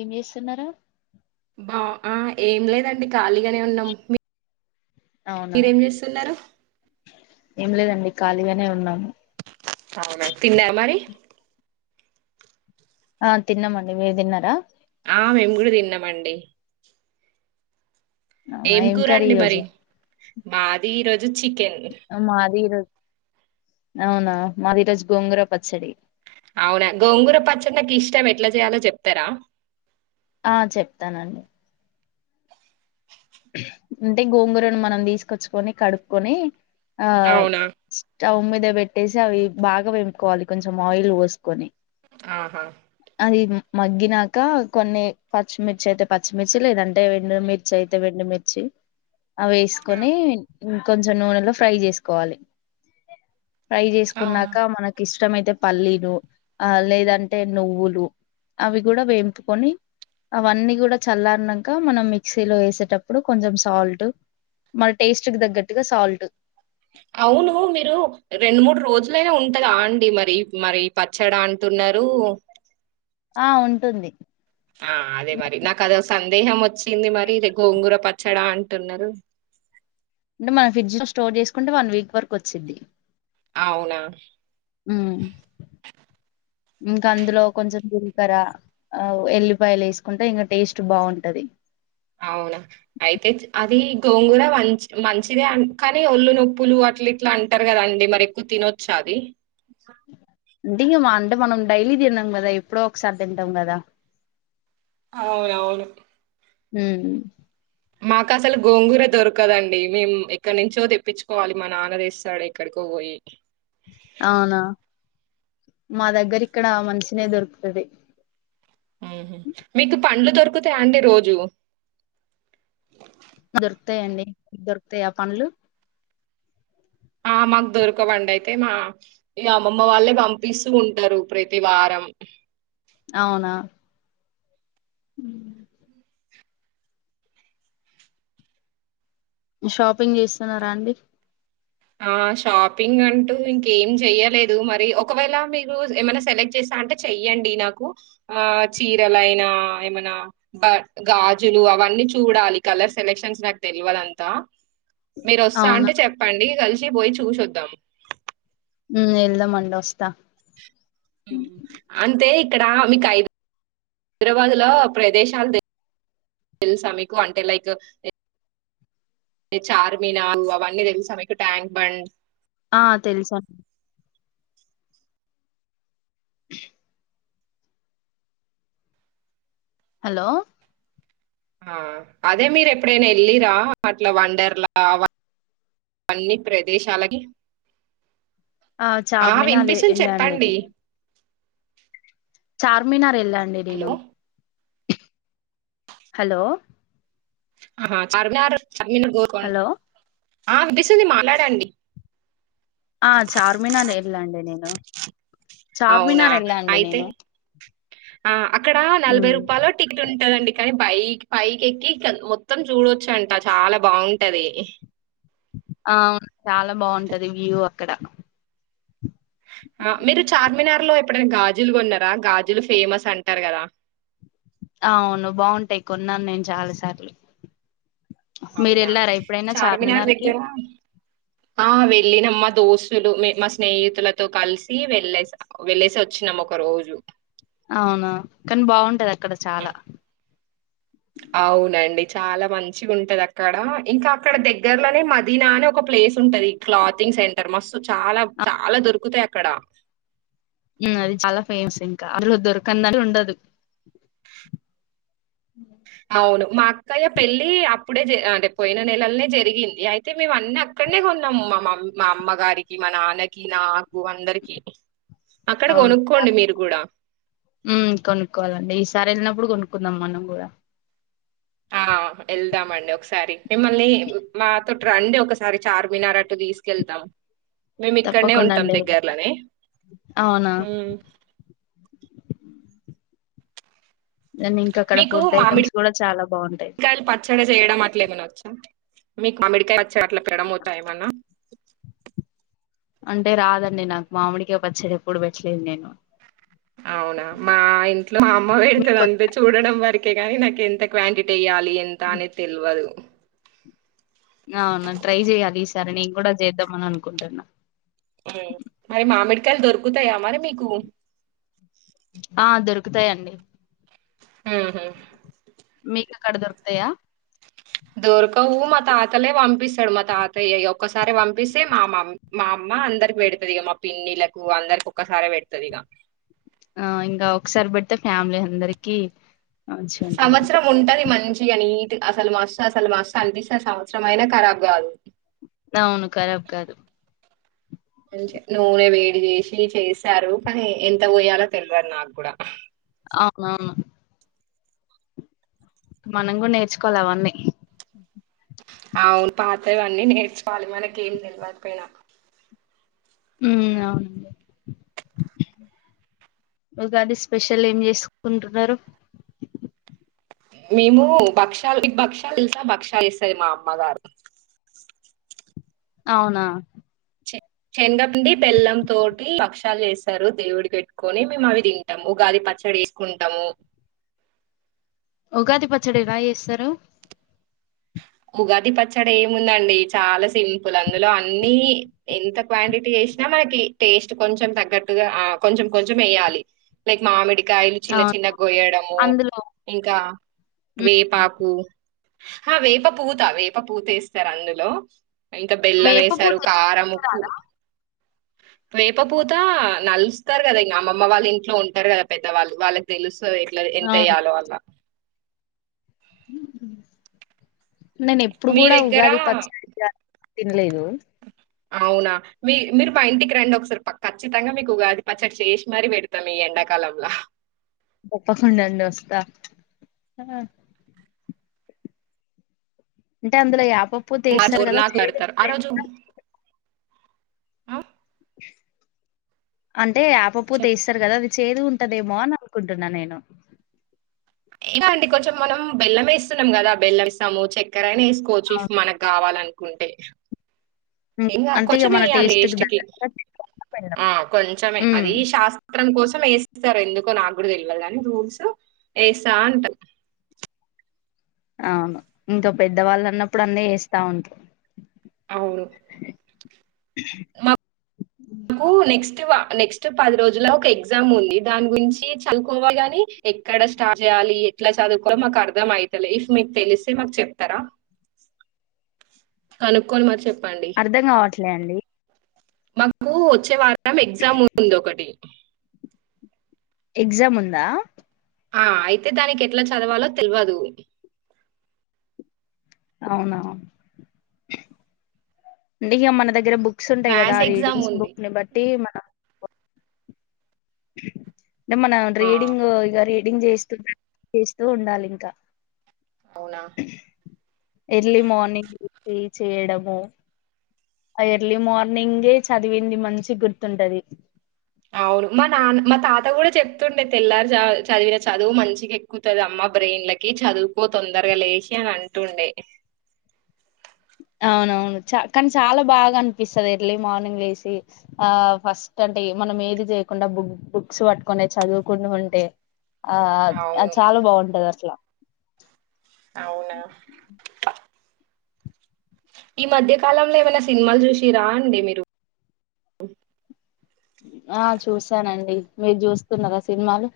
ఏం చేస్తున్నారు [unintelligible] ఏం లేదండి ఖాళీగానే ఉన్నాం అవునా మీరేం చేస్తున్నారు ఏం లేదండి ఖాళీగానే ఉన్నాము అవున, తిన్నా మరి ఆ తిన్నామండి మీరు తిన్నారా ఆ మేము కూడా తిన్నామండి అవునా ఏం కర్రీ కూరండి ఈ మరి, రోజు మాది ఈరోజు చికెన్ మాది ఈరోజు అవునా మాదిరోోజు గోంగర పచ్చడి అవునా గోంగూర పచ్చడా నాకుఇష్టం ఎట్లా చేయాలో చెప్తారా ఆ చెప్తానండి అంటే గోంగూరను మనం తీసుకొచ్చుకొని కడుక్కకొని ఆ అవునా స్టవ్ మీద పెట్టేసి అవి బాగా వేంపుకోవాలి కొంచెం ఆయిల్ పోసుకొని ఆహా అది మగ్గినాక కొన్ని పచ్చిమిర్చి అయితే పచ్చిమిర్చి లేదంటే ఎం డు మిర్చి అయితే ఎండుమిర్చి అవి ఆ, వేసుకొని కొంచెం నూనెలో ఫ్రై చేసుకోవాలి ఫ్రై అవునా చేసుకున్నాక మనకి ఇష్టంమయితే పల్లీలు ఆ లేదంటే నువ్వులు అవి కూడా వేంపుకొని, అవన్నీ కూడా చల్లారన్నాక మనం మిక్సీలో వేసే తప్పుడు కొంచెం సాల్ట్ మన టేస్ట్ తగ్గట్టుగా సాల్ట్ అవును మీరు రెండు మూడు రోజులైనా ఉంటదా అండి మరి మరి పచ్చడ అంటున్నారు ఆ ఉంటుంది ఆ అదే మరి నాకు అది వస్తే సందేహం వచ్చింది మరి గోంగూర పచ్చడా అంటున్నారు అంటే మన ఫ్రిడ్జ్ ను స్టోర్ చేసుకుంటే వన్ వీక్ వరకు వచ్చిద్ది అవునా ఉమ్, ఇంకా అందులో కొంచెం జీలకర్ర ఎల్లి ఉల్లిపాయలు వేసుకుంటే ఇంకా టేస్ట్ బాగుంటది అవునా అయితే అది గోంగూర మంచి మంచిదే అ కానీ ఒల్ళు నొప్పులు అట్ల ఇట్లా అంటారు కదా అండి మరి ఎక్కువ తినొచ్చా అది అది అంటే మనం డైలీ తిన్నాం కదా ఎప్పుడో ఒకసారి తింటాం కదా అవును అవును ఉమ్ మాకు అసలు గోంగూర దొరకదండి మేము ఎక్కడ నుంచో తెప్పించుకోవాలి మా నాన్న తెస్తాడు ఎక్కడికో పోయి అవునా, మా దగ్గర ఇక్కడ మంచిగనే దొరుకుతాది ఉహు, మీకు పండ్లు దొరుకు దొరుకుత్తా అండి రోజు దొరుకుతాయండి మీ కు దొరుకుతాయి ఆ పండ్లు ఆ మాకు దొరకవండి అయితే మా ఈ అమ్మమ్మ వాళ్ళే పంపిస్తూ ఉంటారు ప్రతి వారం అవునా ఉ షాపింగ్ చేస్తున్నారా అండి ఆ షాపింగ్ అంటూ ఇంకేం జేయలేదు మరి ఒకవేళ మీరు ఏమైనా సెలెక్ట్ చేస్తా అంటే చెయ్యండి నాకు ఆ చీరలైనా ఏమైనా బ గాజులు అవన్నీ చూడాలి కలర్ సెలెక్షన్స్ నాకు తెలివదు అంతా మీరు వస్తా అవునా అంటే చెప్పండి కలిసి పోయి చూషి వద్దాం ఉ వెళ్దాం అండి వస్తా అంటే ఇక్కడ మీకు ఐ హైదరాబాద్ లో ప్రదేశాలు తెలుసా మీకు అంటే లైక్ చార్మినార్ అవన్నీ తెలుసా మీకు ట్యాంక్ బండ్ ఆ తెలుసు అన్ హలో ఆ అదే మీరు ఎప్పుడైనా వెళ్ళిరా అట్లా వండర్లా అన్నీ ప్రదేశాలకి ఆ చార్మినాల్ వినిపిస్తుంది ఎళ్లా అండి. చెప్పండి. నేను చార్మినార్. వెళ్ళాండి హలో నేను. హలో ఆహా అర్మినార్. అడ్మిన్ గోల్కొం హలో ఆ విటిస్తుంది. మాట్లాడండి. ఆ చార్మినార్ ఏళ్ళా అండి. నేను అవునా చార్మినార్ ఏళ్ళా అండి. అయితే నేను ఆ అక్కడ నలభై మ్మ్ రూపాలలో టిక్ టు ఉంటదండి. కానీ పైకి పైకి ఎక్కి మొత్తం చూడొచ్చు అంట చాలా బాగుంటది. ఆ చాలా బాగుంటది. వ్యూ ఇక్కడ ఆ మీరు చార్మినార్ లో ఎప్పుడైనా గాజులు కొన్నారా. గాజులు ఫేమస్ అంటారు కదా. అవును బాగుంటాయి. కొన్నాను నేను చాలా సార్లు. మీరు అవునా. వెళ్ళారా ఎప్పుడైనా చార్మినార్ కి దగ్గర ఆ వెళ్లినం మాత్ దోస్తులు, మే మా స్నేహితులతో కలిసి వెళ్లేసి వెళ్లేసి వచ్చినాము. ఒక రోజు అవునా. కానీ బాగుంటది. అక్ అవునండి. చాలా మంచిగా ఉంటది అక్కడ. ఇంకా అక్కడ దగ్గరలోనే మదీనా అనే ఒక ప్లేస్ ఉంటది. క్లాతింగ్ సెంటర్ మస్ చాలా, చాలా దొరుకుతాయి. అక్ కడ ఉ అది చాలా ఫేమస్ ఇంకా. హరులో దొర్కదన్ ఉండదు. అవును. మా అక్కయ్య పెళ్లి అప్పుడే. జరి ఆ అంటే పోయిన నెల లనే జరిగింది. అయితే మేము అన్ని అక్కడనే కొన్నాము. మా మమ్మీ మా అమ్మగారికి, మా నాన్నకి, నాకు అందరికి. అక్కడ అవును కొనుక్కోండి మీరు కూడా. ఇసారి వెళ్ళినప్పుడు కొనుక్కుందాం. మనం కూడా. ఆ వెళ్దామండి ఒకసారి. మిమ్మల్ని మాతోటి రండి ఒకసారి చార్మినార్ అట్టు తీసుకెళ్తాం. మేము ఇక్కడనే తప్పకుండా ఉంటాం అండి వెళ్దాం. దగ్గర్లోనే. అవునా మేం ఇంకా అక్కడ మీకు ఫుడ్ మామిడి ఐటెమ్స్ కూడా చాలా బాగుంటాయి. కాయలు పచ్చడి చేయడం అట్లే ఏమన వచ్చా. మీకు మామిడికాయ చెట్ల ప్రెడమవుతాయి ఏమన్న అంటే రాదండి. నాకు మామిడికాయ పచ్చడి ఎప్పుడు పెట్టలేదు నేను. అవునా మా ఇంట్లో మా అమ్మ మీకు పెడుతది అంతే వచ్చా? చూడడం వర కానీ నాకు ఎంత క్వాంటిటీ ఇవ్వాలి ఎంత అనే తెల్వదు ఆవును ట్రై చెయ్యాలి. ఈసారి సరె నేను కూడా చేద్దామని అనుకుంటున్నా మరి మామిడి కాయలు దొరుకుతాయా మరి మీకు ఆ.. దొరుకుతాయండి ఉ.... హుమ్... మీకు అక్కడ దొరుకుతాయా దొరకవు మా తాతలే పంపిస్తాడు మా తాతయ్యే ఈ ఒక్కసారె పంపిస్తే మా.. మ.. మా అమ్మ అందరికి పెడతుంది ఇక మా పిన్నిలకు అందరికి ఒక్కసారి పె పెడతది ఇక ఆ ఇంకా ఒకసారి పెడితే ఫ్యామిలీ అందరికి మంచిగా ఉంటది సంవత్సరం ఉంటది మంచి గా నీ అసల్ మస్త్ అసలు మస్త్ అనిపిస్తది సంవత్సరం అయినా కరాబ్ కాదు అవును కరాబ్ కాదు మంచి నూనె వేడి చేేసి చేస్తారు కానీ ఎంత పోయాలో తెల్వదు నాకు కూడా అవునవును మనం కూడా నేర్చుకోవాలి అవన్నీ అవును పాతవన్నీ నేర్చుకోవాలి మనకి ఏం తెల్వకపోయినా మ్.... అవును ఉగాది స్పెషల్ ఏం చేసుకుంటున్నారు మేము భక్షాలు మీకు భక్షాలు తెలుసా భక్షాలు చేస్తది మా అమ్మ గారు అవునా చెనగపిండి బెల్లం తోటి భక్షాలు చేస్తారు దేవుడికి పెట్టుకోని మేము అవి తింటాము ఉగాది పచ్చడి చే సుకుంటాము ఉగాది పచ్చడి ఎలా చేస్తారు ఉగాది పచ్చడి ఏముందండి చాలా సింపుల్ అందులో అన్నీ ఎంత క్వాంటిటీ వెసినా మనకి టేస్ట్ కొంచెం తగ్గట్టుగా ఆ.. కొంచెం కొంచెం వేయాలి లైక్ మామిడి కాయలు ఆ చిన్న చిన్న గొయ్యడము అందులో ఇంకా ఉమ్, వేపాకు హ వేప పూత వేప పూతెస్తరు అందులో ఇంక బెల్లం వేప పూత వేసారు కారం వేసుకుంటారా? ఉప్పు రాదా వేప పూత నలుస్తారు కదా ఇ అమ్మమ్మ వాళ్ళు ఇంట్లో ఉంటారు కదా పెద్దవాళ్ళు వాళ్ళకి తెలుస్ సో ఇట్లా అవును ఎంతెయ్యాలో అలా మ్మ్ నేను ఎప్పుడు మీ కూడా దగ్గర ఉగాది పచ్చడి [inaudible] తిన్లేదూ అవునా మి మీరు మా ఇంటికి రండి ఒకసారి ప ఖచ్చితంగా మీకు ఉగాది పచ్చడి చేసి మరీ పెడతా మీ ఎండాకాలంలో తప్పకుండా అండి వస్తా అంటే అందులో యాప్ ర్ [unintelligible] ఆ రోజు ఆ అంత్ అంటే యాపపూత చెప్పు ఏస్తరు కదా అది చేదు ఉంటదేమో అని అనుకుంటున్నా నేను ఇండి కొంచెం మనం బెల్లం వేస్తున్నాం కదా బెల్ం ఇస్తాము చక్కరయినా వేస్తము కోచిస్ అవును. మనకు కావాలంట కుంటే ఉమ్, ఇం అంటే కొెం ఇక మన వేయాలి టేస్ట్ కి ఎస్టీకే తగ్గట్టుగా తింటాం, పెడదాం. ఆ కొంచమే ఉమ్ అది శాస్త్రం కోసం రు వేస్తారు ఎందుకో నాకు కూడా తెల్లదు కాని రూల్స్ వేస్తా అంట అవును ఇంకో పెద్దవాళ్ళు అన్నప్పుడు అన్నే వేస్తా ఉంటారు అవును కు నెక్స్ట్ వ నెక్స్ట్ పది రోజుల ఒక ఎగ్జామ్ ఉంది దాని గురించి చదువుకోవాలిగాని ఎక్కడ స్టార్ట్ చేయ్యాలి ఎట్లా చదువుకో మాకు అర్ధం అయితలే ఇఫ్ మీకు తెలిస్తే మాకు చెప్తారా కనుక్కోని మరి చెప్ అర్ధం కావట్లే అండి మాకూ వత్ వచ్చే వారం ఎగ్జామ్ ఉంది ఒకటి ఎగ్జామ్ ఉందా ఆ అయితే దానికి ఎట్లా చదవాలో తెల్వదు అవునా అంటే ఇ మన దగ్గర బుక్ బుక్స్ ఉంటాయి కదా మ్యాథ్స్ ఎగ్జామ్ రీడింగ్స్ ఉంది. బుక్ ని బట్టి మన్ నిమ్మన ఆ! రేడింగ్ ఇగ రీ డింగ్ చేస్త చేస్తూ ఉండాలి ఇంకా అవునా ఎర్లీ మార్నింగ్ టీ చేయడము ఎర్లీ మార్నింగే చదివింది మంచి గుర్తుంటది అవును మా నాన్న మా తాత కూడా చెప్తుండే తెల్లారిజామ్ చ చదివిన చదువు మంచిగా ఎక్కుతది అమ్మ బ్రెయిన్లకి చదువుకో తొందరగా లేచి అని అంటుండే అవునవును చ కానీ చాలా బాగా అనిపిస్తది ఎర్లీ మార్నింగ్ వేసి ఆ ఫస్ట్ అంటే మనం ఏది చేయకుండా బుక్ బుక్స్ పట్టుకునే చదువుకున్నాం అంటే ఆ అ అవును చాలా బాగుంటది అట్లా అవునా ఈ మధ్య కాలంలో ఏమైనా సినిమాలు చూసి రా అండి మీరు ఆ చూసానండి మీరు చూస్తున్నారా సినిమాలు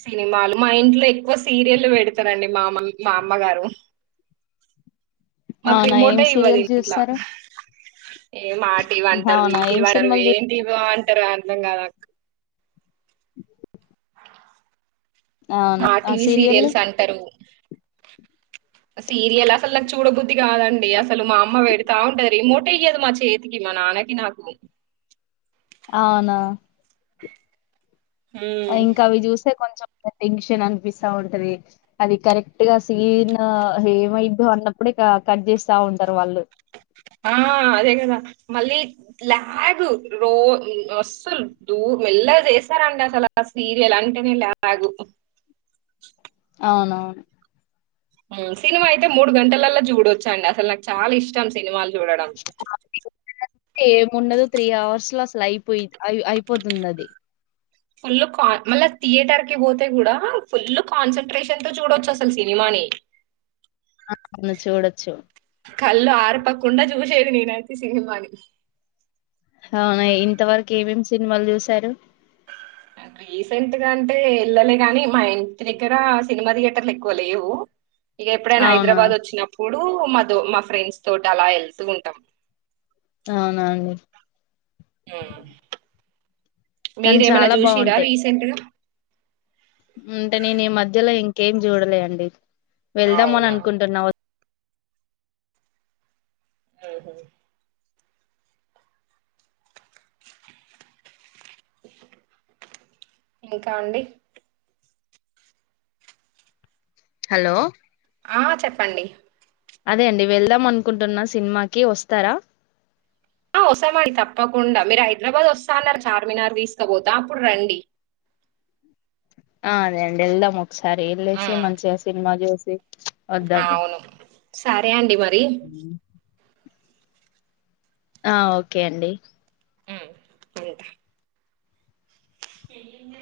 సినిమాలు మా ఇంట్లో ఎక్కువ సీరియల్ పెడతారండి మామ్ మా అమ్మగారు మాక్ అవునా ఏం రిమోటే ఇవ్వద్ సీరియల్స్ ఇంట్ల చూస్తారు ఏ మాటివి వ్వంటారు, ఈ అవునా టీవీ ఏం వ్వంటారు సినిమాలు చూ ఏం టివో న్ తారో అర్ధం కాద్ క్ అవునా ఆ టీవీ సీరియల్ సీరియల్స్ అంటరు సీరియల్ అసలు నాకు చూడబుద్ధి కాదండి అసలు మా అమ్మ పెడతా ఉంటది రిమోట్ అయ్యదు మా చేతికి మా నాన్నకి నాకు అవునా ఉమ్ ఇంకా అవి చూస్తే కొంచెం టెన్షన్ అనిపిస్తా ఉంటది అది కరెక్ట్ గా స్నన్ ఏమైదుో అన్నప్పుడే కట్ చేస్తా ఉంటారు వాళ్ళు ఆ అదే కదా మళ్ళీ లా్యా గు రో అసలు దూ మెల్ల చేస్తారండి అసలు సీరియల్ అంటేనే లాగు అవున సినిమా అయితే మూడు గంటలల్లో చూడొచ్చా అండి అసలు నాకు చాలా ఇష్టం సినిమాలు చూడడం ఏముండదు త్రీ అవర్స్ లా లా అయిపోయి అయిపోతుంది అది ఫుల్ కాన్ మళ్ళీ థియేటర్ కి పోతే కూడా ఫుల్ కాన్సన్ట్రేషన్ తో చూడొచ్చు అసలు సినిమాని ఆ అవ్ను చూడచ్చు కళ్ళు ఆరపకుండా చూసేది నేనైతే సినిమాని అ ఇంతవరకు ఏమేమి సినిమాలు చూసారు రీసెంట్గా అంటే వెళ్ళలే గాని మా ఇంటి దగ్గర సినిమా థియేటర్లు ఎక్కువ లేవు ఇక ఎప్పుడైనా అవునా హైదరాబాద్ వచ్చినప్పుడు మాతో మా ఫ్రెండ్స్ తోటి అలా వెళ్తూ ఉంటాం అవునా అండి మ్ కానీ మీరేమైనా చాలా చూసిరా బాగుంటాయి రీసెంట్ గా అంటే నేను ఈ మధ్యలో ఇంకేం చూడలే అండి వెళ్దామని అవునా అనుకుంటున్నా వ ఆ హ ఇంకా అండీ హలో ఆ చెప్పండి అదే అండి వెళ్దాం అనుకుంటున్న సినిమాకి వస్తరా ఆ వస్తమండి తప్పకుండా మీరు హైదరాబాద్ వస్తా అన్నారు చార్మినార్ తీసుకపోతా అప్పుడు రండి ఆ అదే అండి ఎల్దము సరే ఏళ్లేసి మంచిగా సినిమా చూడు ఉ ఆ అవును సరే అండి మరి ఆ ఓకే అండి ఉమ్ ఉంటా [unintelligible]